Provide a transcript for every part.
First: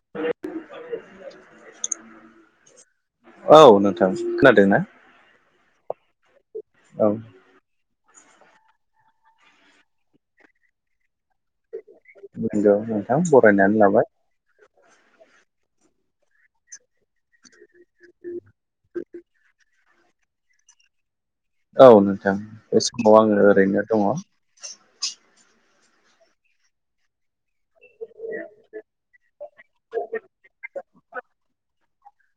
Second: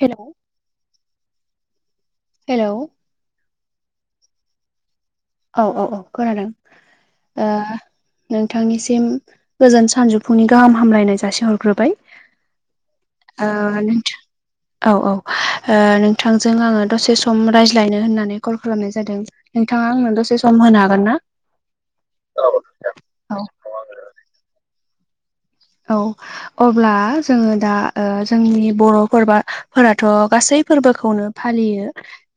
हेल' hello. औ नोंथां खोनादों ना? औ औ औ खोनादों। औ। दा नोंथांनिसिम गोजोन सानजौफुंनि गाहाम हामलायनाय जासिहरग्रोबाय। नोंगौ नोंथां ओ बरायनानै लाबाय। नोंथां औ औ ओ नोंथांजों आङो दसे सम रायज्लायनो होननानै कल खालामनाय जादों। नोंथाङा आंनो दसे सम होनो हागोन ना? औ नोंथां बे समाव औ आङो ओरैनो दङ। औ अब्ला जोङो दा ओ जोंनि बर'फोरबा फोरथ' गासै फोरबोखौनो फालियो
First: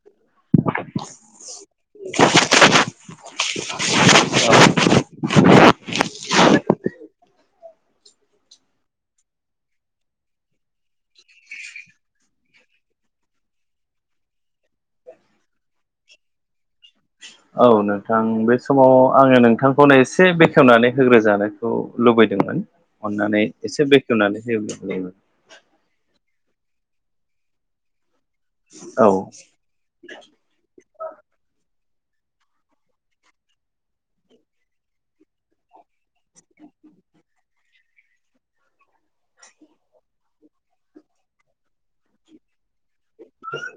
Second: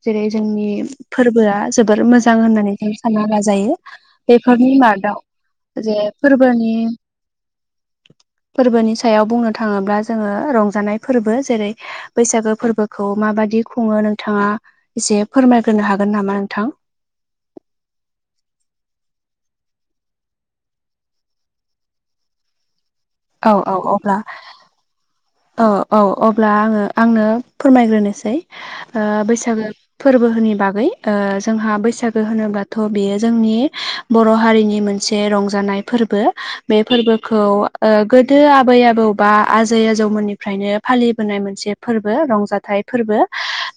जेरै जोंनि फोरबोआ जोबोर मोजां होननानै जों सानना लाजायो। बेफोरनि मादाव जे फोरबोनि फोरबोनि सायाव बुंनो थाङोब्ला जोङो रंजानाय फोरबो जेरै बैसागो फोरबोखौ माबाददि खुङो नोंथाङा एसे फोरमायग्रोनो हागोन नामा नोंथां? औ नोंथां बे समाव आङो नोंथांखौनो एसे बेखेवनानै होग्रोजानो खौ लुबैदोंमोन अननानै औ औ एसे अब्ला बेखेवनानै होयोब्ला मोजांमोन। औ औ अब्ला आङो आंनो फोरमायग्रोनोसै। ओ औ बैसागो फोरबो होननि बागै जोंहा बैसागो होनोब्लाथ' बेयो जोंनि बर' हारिनि मोनसे रंजानाय फोरबो बे फोरबोखौ गोदो आबै आबौ बा आजै आजौ जौ मोननिफ्रायनो फालिबोनाय मोनसे फोरबो रंजाथाइ फोरबो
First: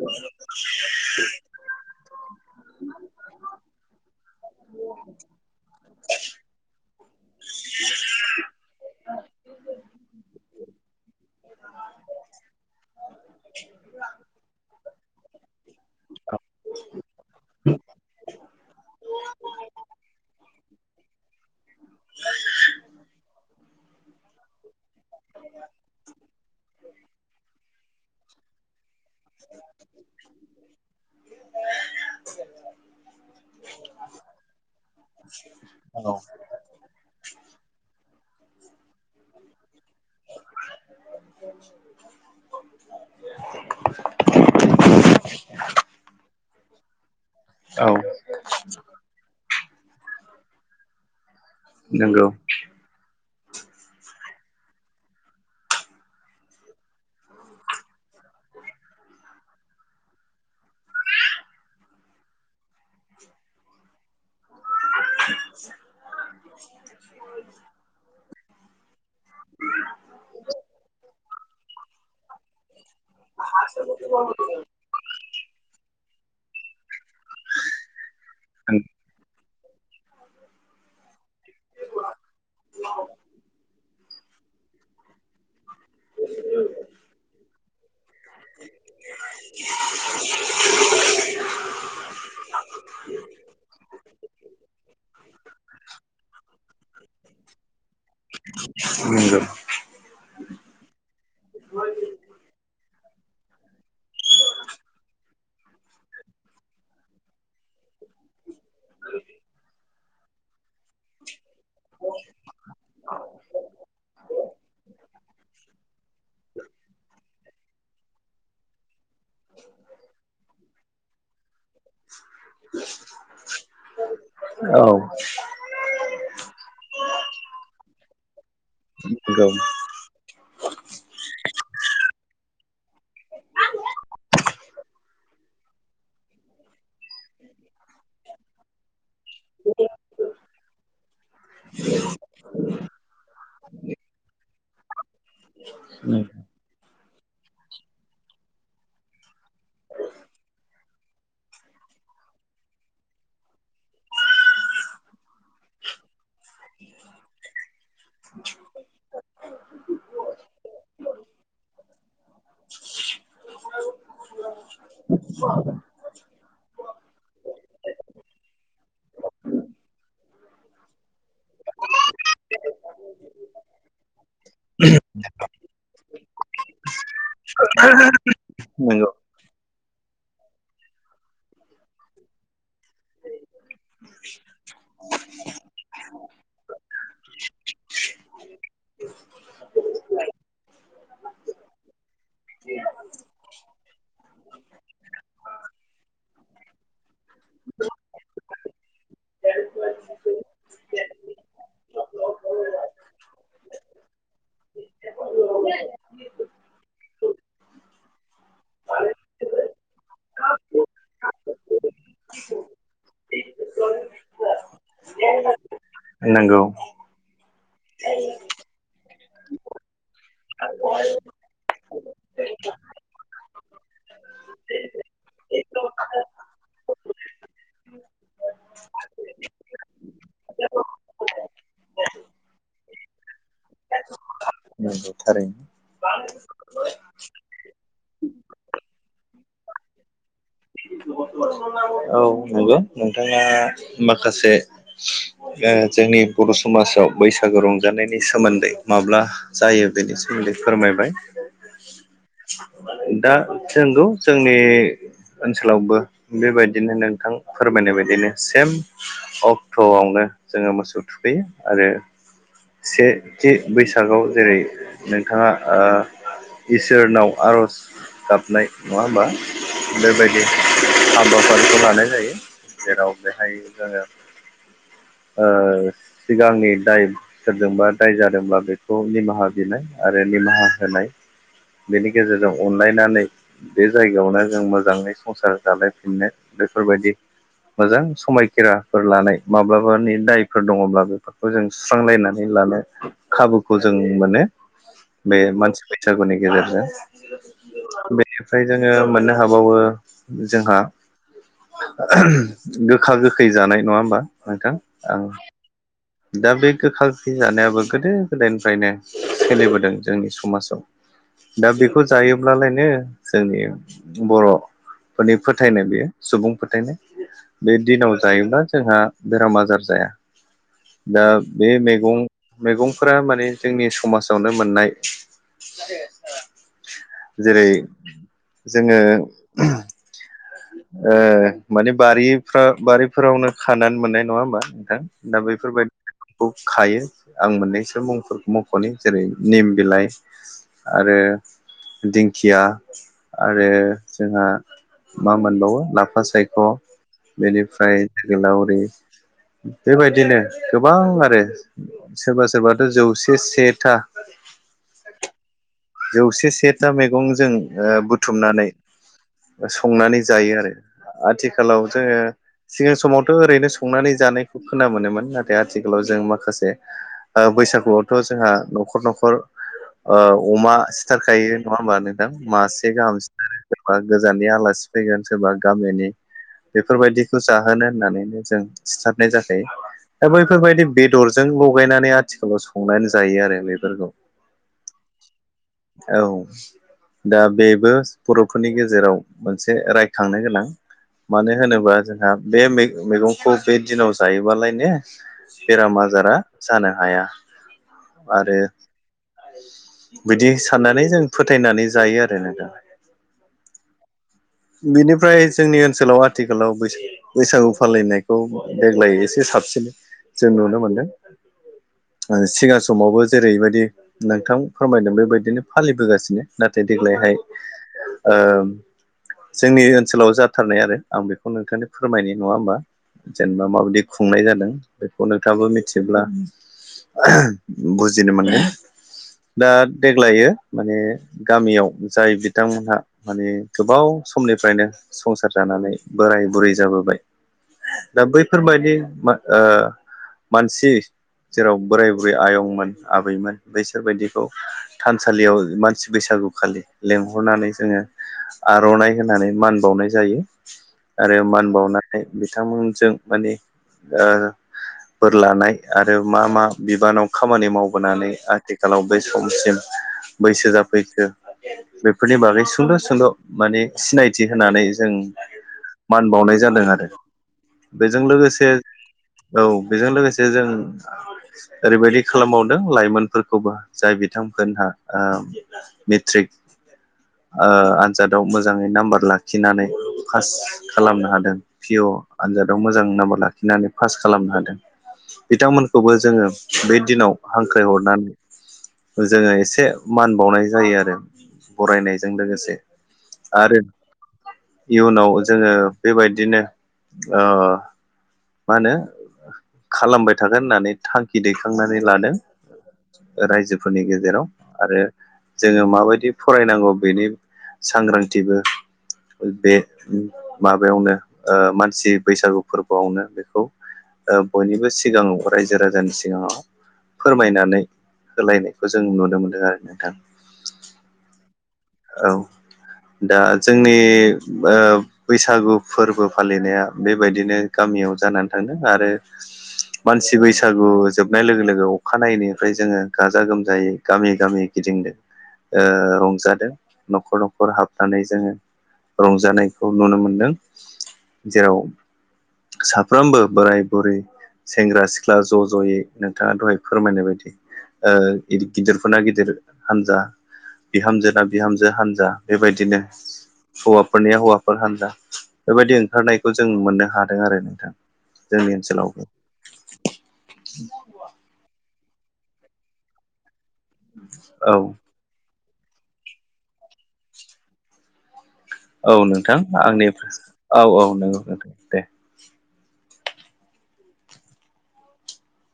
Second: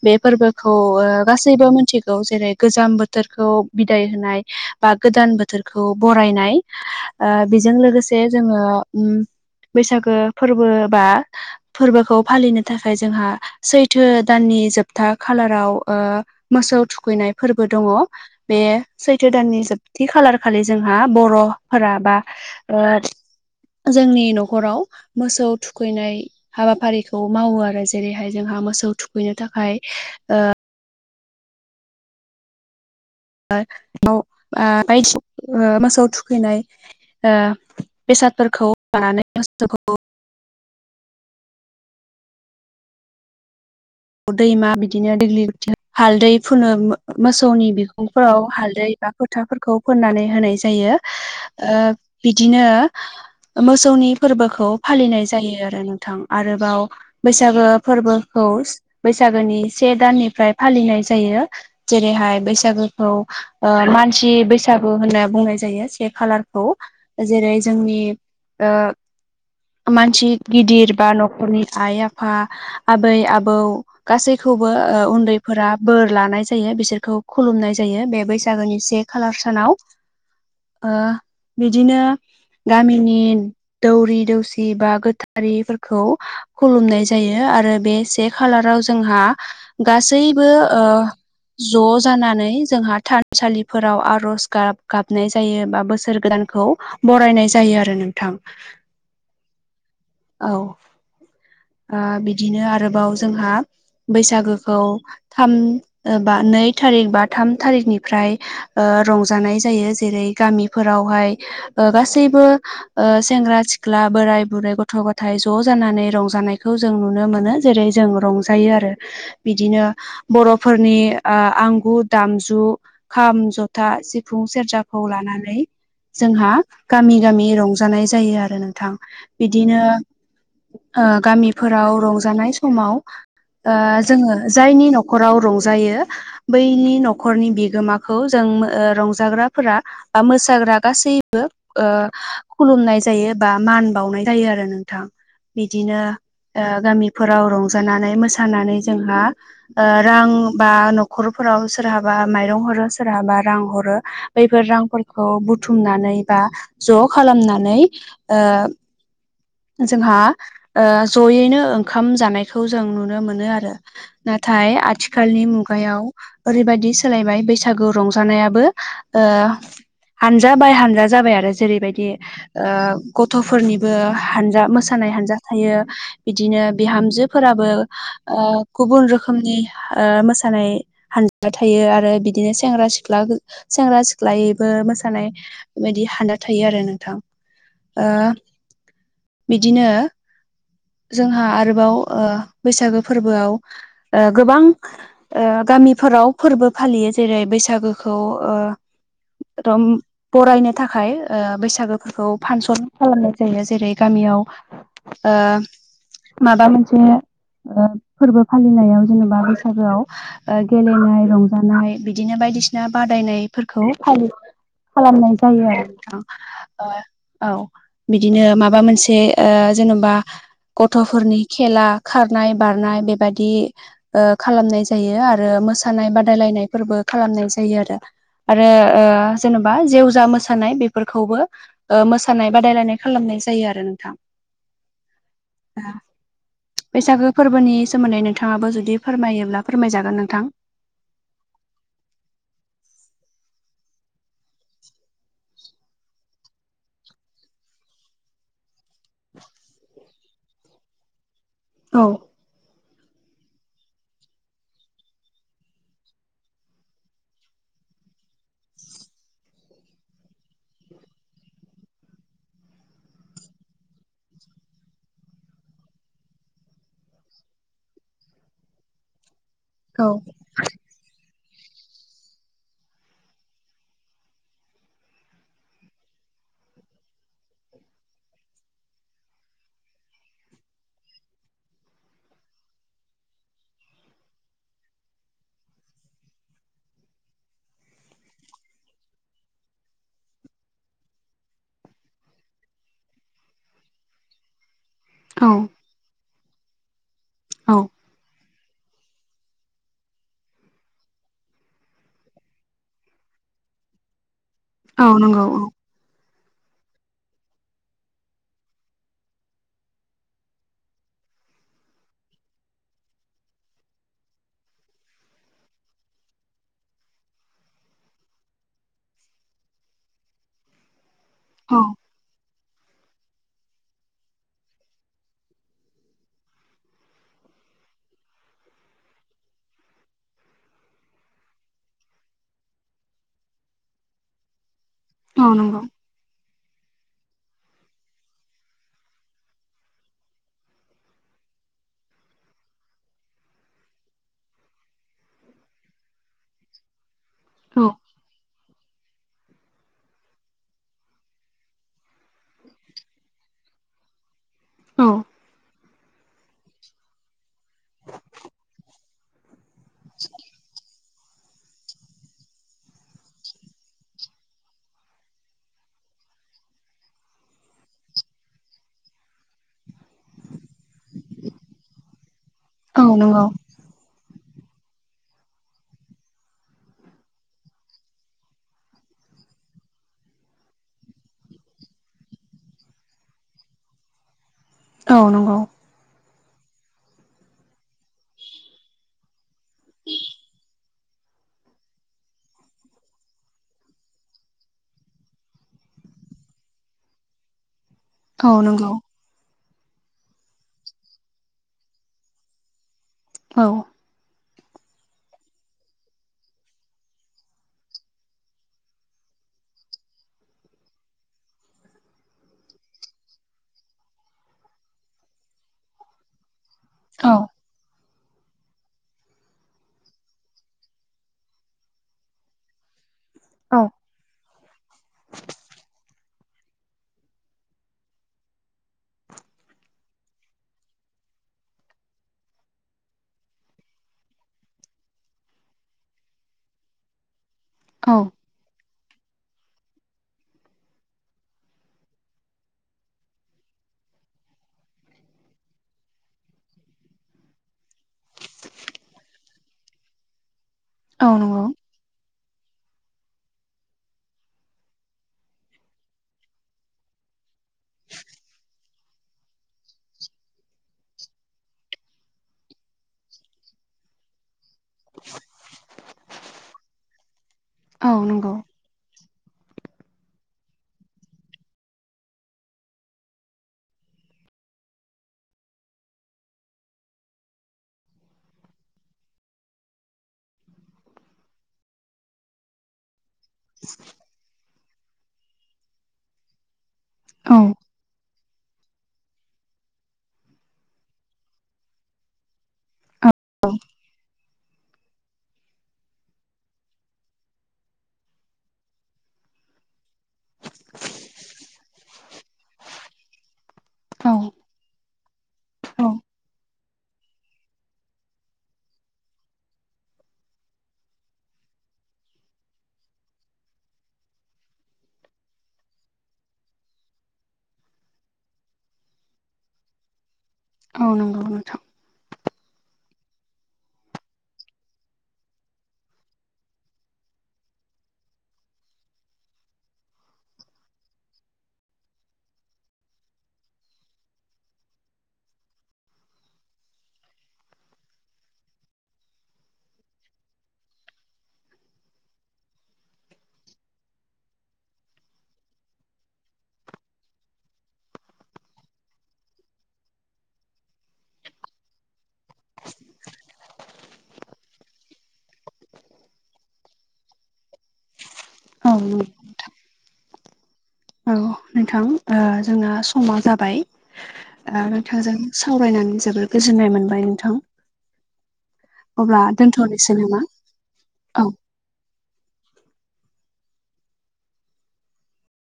बे फोरबोखौ ओ गास सैबो मिथिगौ जेरै गोजां बोथोरखौ बिदाय होनाय बा गोदान बोथोरखौ बरायनाय। ओ बेजों लोगोसे जोङो ओम बैसागो फोरबो बा फोरबोखौ फालिनो थाखाय जोंहा सैथो दाननि जोबथा खालाराव मोसौ थुखैनाय फोरबो दङ। बे सैथो दाननि जोबथि खालार खालि जोंहा बर'फोरा बा जोंनि न'खराव मोसौ थुखैनाय हाबाफारिखौ मावो आरो जेरैहाय जोंहा मोसौ थुखैनो थाखाय ओ [unintelligible] बायदियाव मासौ औ थुखैनाय ओ बेसादफोरखौ लानानै मोसौखौ [unintelligible] दैमा बिदिनो दग बि हालदै फुनो मोसौनि औ बेखौ फोराव हाल्दै बा फोथाफोरखौ फोननानै होनाय जायो। ओ नंगौ बिदिनो मोसौनि फोरबोखौ फालिनाय जायो आरो नोंथां आरोबाव बैसागो फोरबोखौ बैसागोनि से दाननिफ्राय फालिनाय जायो जेरैहाय बैसागोखौ ओ मानसि बै सागु होनना बुंनाय जायो से खालारखौ। जेरै जोंनि आ मानसि गिदिर बा न'खरनि आइ आफा आबै आबौ गासैखौबो ओ उन्दैफोरा बोर लानाय जायो बिसोरखौ खुलुमनाय जायो बे बैसागोनि से खालार सानाव बिदिनो गामिनि दौरि दौसि बा गोथार आरिफोरखौ खुलुमनाय जायो आरो बेसे खालाराव जोंहा गासैबो ओ ज' जानानै जोंहा थानसालिफोराव आर'ज गाब-गाबनाय जायो बा बोसोर गोदानखौ बरायनाय जायो आरो नोंथां [unintelligible] औ ओ बिदिनो आरोबाव जोंहा बैसागोखौ थाम ओ बा नै थारिख बा थाम थारिखनिफ्राय ओ रंजानाय जायो जेरै गामिफोरावहाय ओ गासैबो ओ सेंग्रा सिख्ला बोराय बुरै गथ' गथाय ज' जानानै रंजानायखौ जों नुनो मोनो जेरै जों रंजायो आरो बिदिनो बर'फोरनि ओ आं गु दामजु खाम जथा सिफुं औ सेरजाखौ लानानै जोंहा गामि-गामि रंजानाय जायो आरो नोंथां नंगौ बिदिनो ओ गामिफोराव रंजानाय समाव ओ जोङो जायनि न'खराव रंजायो बैनि न'खरनि बिगोमाखौ जों ओ रंजाग्राफोरा ओ मोसाग्रा गासैबो ओ खुलुमनाय जायो बा मान बावनाय जायो आरो नोंथां बिदिनो ओ गामिफोराव रंजानानै मोसानानै जोंहा ओ रां बा न'खरफोराव सोरहाबा माइरं हरो सोरहाबा रां हरो बैफोर रांफोर खौ बुथुमनानै बा ज' खालामनानै ओ जोंहा ओ जयैनो ओंखाम जानाय खौ जों नुनो मोनो आरो नाथाय आथिखालनि मुगायाव ओरैबायदि सोलायबाय बैसागु रंजानायाबो ओ हानजा बाय हानजा जाबाय आरो जेरैबायदि ओ गथ'फोरनिबो हानजा मोसानाय हानजा थायो बिदिनो बिहामजोफोराबो ओ गुबुन नंगौ रोखोमनि ओ मोसानाय हानजा थायो आरो बिदिनो सेंग्रा सिख्ला [unintelligible] सेंग्रा सिख्लायैबो मोसानाय बे बायदि हानदा थायो आरो नोंथां ओ बिदिनो जोंहा आरोबाव ओ बैसागो फोरबोआव ओ गोबां ओ गामिफोराव फोरबो फालियो जेरै बैसागोखौ ओ [unintelligible] बरायनो थाखाय ओ बैसागोफोरखौ फानसन खालामनाय जायो जेरै गामियाव ओ माबा मोनसे ओ फोरबो फालिनायाव जेनेबा बैसागोआव ओ गेलेनाय रंजानाय बि दिनो बायदिसिना बादायनाय फोरखौ फालि [unintelligible] खालामनाय जायो आरो नंगौ नोंथां ओ औ बिदिनो माबा मोनसे ओ जेनबा गथ'फोरनि खेला खारनाय बारनाय बेबादि ओ खालामनाय जायो आरो मोसानाय बादायलायनायफोरबो खालामनाय जायो आरो आरो ओ जेनेबा जेवजा मोसानाय बेफोरखौबो ओ मोसानाय बादायलायनाय खालामनाय जायो आरो नोंथां [unintelligible] थारैनो [unintelligible] बैसागो फोरबोनि सोमोन्दै नोंथाङाबो जुदि फोरमायोब्ला फोरमायजागोन नोंथां [unintelligible] औ नोंगो नोंथाङा माखासे [unintelligible] ओ जोंनि बर' समाजाव बैसागो रंजानायनि सोमोन्दै माब्ला जायो बेनि सोमोन्दै फोरमायबाय औ दा नोंगौ जोंनि ओनसोलावबो बेबायदिनो नोंथां फोरमायनाय बायदिनो सेम अक्ट'आवनो जोङो मोसौ थुखैयो आरो सेथि बैसागआव जेरै नोंथाङा ओ इसोरनाव आर'ज गाबनाय नङा होमबा? औ बेबायदि हाबाफारिखौ लानाय जायो। जेराव बेहाय जोङो ओ सिगांनि दाइ सोरजोंबा दाय जादोंब्ला बेखौ निमाहा बिनाय आरो निमाहा होनाय बेनि गेजेरजों अनलायनानै बे जायगायावनो जों मोजाङै संसार जालायफिननो बेफोरबायदि मोजां समायखेराफोर लानाय माब्लाबा [unintelligible] मनि दायफोर दङब्ला बेफोरखौ जों सुस्रांलायनानै लानो खाबुखौ जों मोनो। बे औ मानसि बैसागुनि गेजेरजों। औ फओमफ्राय जोङो मोननो हाबावो जोंहा गोखा गोखै जानाय नङा होमबा नोंथां? औ आं नंगौ औ दा बे गोखा गोखै जानायाबो गोदो गोदायनिफ्रायनो सोलिबोदों जोंनि समाजाव दा बेखौ जायोब्लालायनो जोंनि बर' फोरनि फोथायनाय बेयो सुबुं फोथायनाय बे दिनाव जायोब्ला जोंहा बेराम आजार जाया दा बे औ मैगं मैगंफोरा माने जोंनि समाजावनो मोननाय। जेरै जोङो ओ माने बारिफ्राव बारिफोरावनो खानानै मोननाय नङा होमबा नोंथां? दा औ नंगौ बैफोरबायदि खौ खायो। आं मोननैसो मुंफोरखौ मख'नो जेरै निम बिलाइ, आरो दिंखिया आरो जोंहा मा मोनबावो लाफा सायख' औ बेनिफ्राय जोगोलावरि बेबायदिनो गोबां आरो सोरबा सोरबाथ' जौसे सेथा औ! जौसे सेथा मैगंजों बुथुमनानै संनानै जायो आरो। आथिखालाव जोङो सिगां समावथ' ओरैनो संनानै जानायखौ खोना मोनोमोन। नाथाय आथिखालाव जों माखासे बैसागुआवथ' जोंहा न'खर न'खर ओ अमा सिथारखायो नङा होमबा नोंथां? मासे औ गाहाम नंगौ सिथारो सोरबा गोजाननि आलासि फैगोन सोरबा गामिनि बेफोरबायदिखौ जाहोनो होननानैनो जों सिथारनाय जाखायो। दा बैफोरबायदि बेदरजों लगायनानै आथिखालाव संनानै जायो आरो बेफोरखौ। औ नंगौ। औ दा बेबो बर'फोरनि गेजेराव मोनसे रायखांनो गोनां। मानो होनोबा जोंहा बे मैगंखौ बे दिनाव जायोबालाय नो बेराम आजारा जानो हाया। औ आरो नंगौ। बिदि साननानै जों फोथायनानै जायो आरो ना दा। औ बिनिफ्राय जोंनि ओनसोलाव आथिखालाव बैसो बैसागु फालिनायखौ देग्लाय एसे साबसिन जों नुनो मोनदों। सिगां समावबो जेरैबायदि नोंथां फोरमायदों बेबायदिनो फालिबोगासिनो। नाथाय औ देग्लायहाय ओ जोंनि ओनसोलाव जाथारनाय आरो आं बेखौ नोंथांनो फोरमायनि नङा होमबा? जेनेबा औ माबायदि खुंनाय जादों बेखौ नोंथाङाबो मिथियोब्ला बुजिनो मोनगोन। दा देग्लायो माने गामियाव जाय बिथांमोनहा माने गोबाव समनिफ्रायनो संसार जानानै बोराय बुरै जाबोबाय औ दा बै फोरबायदि ओ मानसि जेराव बोराय बुरै आयंमोन आबैमोन बैसोरबायदिखौ थानसालियाव मानसि बैसागुखालि लेंहरनानै जोङो आर'नाइ होनानै मान बावनाय जायो। औ आरो नंगौ मान बावनाय बिथांमोनजों माने ओ बोर लानाय आरो मा मा बिबानाव खामानि मावबोनानै आथिखालाव बे समसिम बैसो जाफैखो बेफोरनि बागै सुंद' सुंद' माने सिनायथि होनानै जों मान बावनाय जादों आरो। औ बेजों नंगौ लोगोसे औ बेजों लोगोसे जों ओरैबायदि खालामबावदों लाइमोनफोरखौबो जाय बिथांमोनहा ओ मेट्रिक ओ आन जादाव मोजाङै नाम्बार लाखिनानै पास खालामनो हादों। पि अ आनजादाव मोजां नाम्बार लाखिनानै पास खालामनो हादों बिथांमोनखौबो जोङो बे दिनाव औ हांखायहरनानै जोङो एसे मान बावनाय जायो आरो बरायनायजों लोगोसे। औ आरो इयुनाव जोङो बेबायदिनो ओ मा होनो खालामबाय थागोन होननानै थांखि दैखांनानै लादों। [inaudible] रायजोफोरनि औ गेजेराव आरो जोङो औ माबायदि फरायनांगौ बेनि सांग्रांथिबो बे माबायावनो ओ मानसि बैसागु फोरबोआवनो बेखौ ओ बयनिबो सिगाङाव रायजो राजानि सिगाङाव फोरमायनानै होलायनायखौ जों नुनो मोनदों आरो नोंथां। औ नंगौ नोंथां। औ दा जोंनि ओ बैसागु फोरबो फालिनाया बेबायदिनो गामियाव जानानै थांदों। आरो मानसि बैसागु जोबनाय लोगो लोगो अखाानायैनिफ्राय जोङो गाजा गोमजायै गामि गामि गिदिंदों ओ रंजादों न'खर न'खर हाबनानै जोङो। रंजानायखौ नुनो मोनदों जेराव साफ्रोमबो बोराय बुरै सेंग्रा सिख्ला ज' ज'यै नोंथाङा दहाय फोरमायनाय बायदि। ओ गिदिरफोरना गिदिर हान्जा बिहामजोना बिहामजो हानजा बेबायदिनो हौवाफोरनिया हौवाफोर हान्जा बेबायदि ओंखारनायखौ जों मोननो हादों आरो नोंथां। जोंनि औ ओनसोलावबो। औ नोंथां ओ जोंना समा जाबाय औ ओ थांजों सावरायनानै जोबोर गोजोननाय मोनबाय नोंथां। औ अब्ला नोंथां आंनि दोनथ'नोसै नामा औ औ नंगौ नोंथां दे।